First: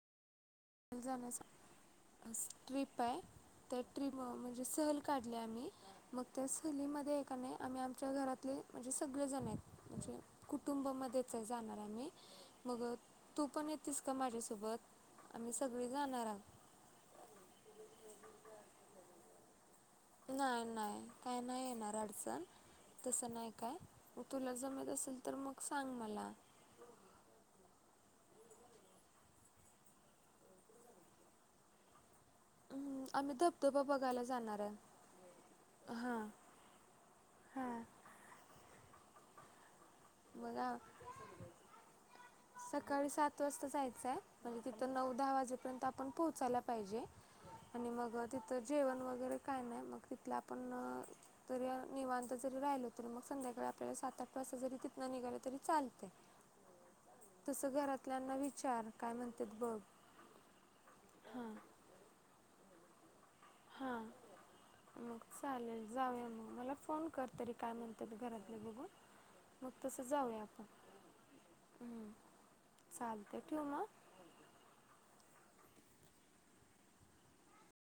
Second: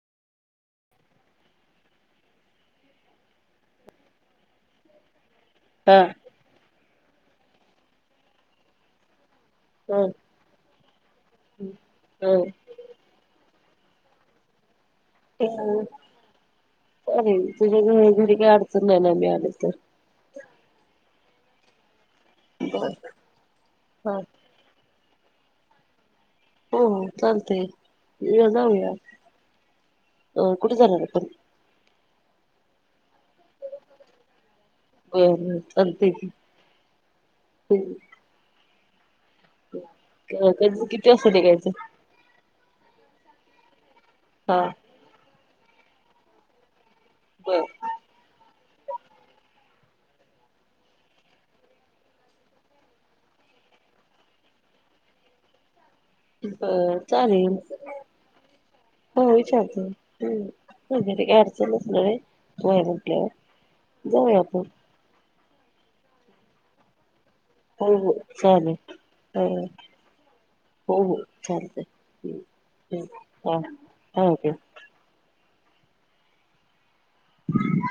जाण्या ट्ररीप आहे. त्या ट्रीप म्हणजे सहलकाडली काढली आम्ही हा [unintelligible] एकाने आम्ही आमच्या घरातले म्हणजे सगळे जण आहेत. हा म्हणजे कुटुंबमध्येच जाणार आहे मी हा मग तू पण येतीस का माझ्या सोबत? येणं करीन तुझं घ-घरी काय अडचण? अडचण नाही ना, मी आले तर? नाही नाही काही नाही येणार अडचणी. बर तस नाही काम? हा तुला जम तस तर मग सांग मला? हो चालतय, जाऊया अ कुठे जाणार पण? हम्म! आम्ही धबधबा बघायला जाणार आहे. बरं बरं चालतंय, हां कि अ हां मग आ- कधी किती वाजता निघायचं? सकाळी सात वाजता जाय चायं म्हणजे, हा तिथं नऊ, दहा वाजेपर्यंत तर आपण पोहोचायला पाहिजे. बर आणि मग ति तर जेवण वगैरे काय नाही, मग तिथलं आपण तरी निवांत जरी राहिलो, तरी मग संध्याकाळी आपल्याला सात, आठ वाजता जरी तिथ तिथंन निघालं तरी चालतयं. बरं चालेल, घरातल्यांना विचार काय हो म्हणतात बघ विचारतो ह [unintelligible] काय हां अडचणचं नाही. हो म्हंटलेल. हां. जाऊ आपण. मग चालेल जाऊ मग मला फोन कर तरी काय हो हो म्हणतात घरातले बघून. चालेल. मग तसं जाऊया आपण हो हो चालतय हा थक्यू. चालते ठेवू मग. हा ठेव. हम् [unintelligible]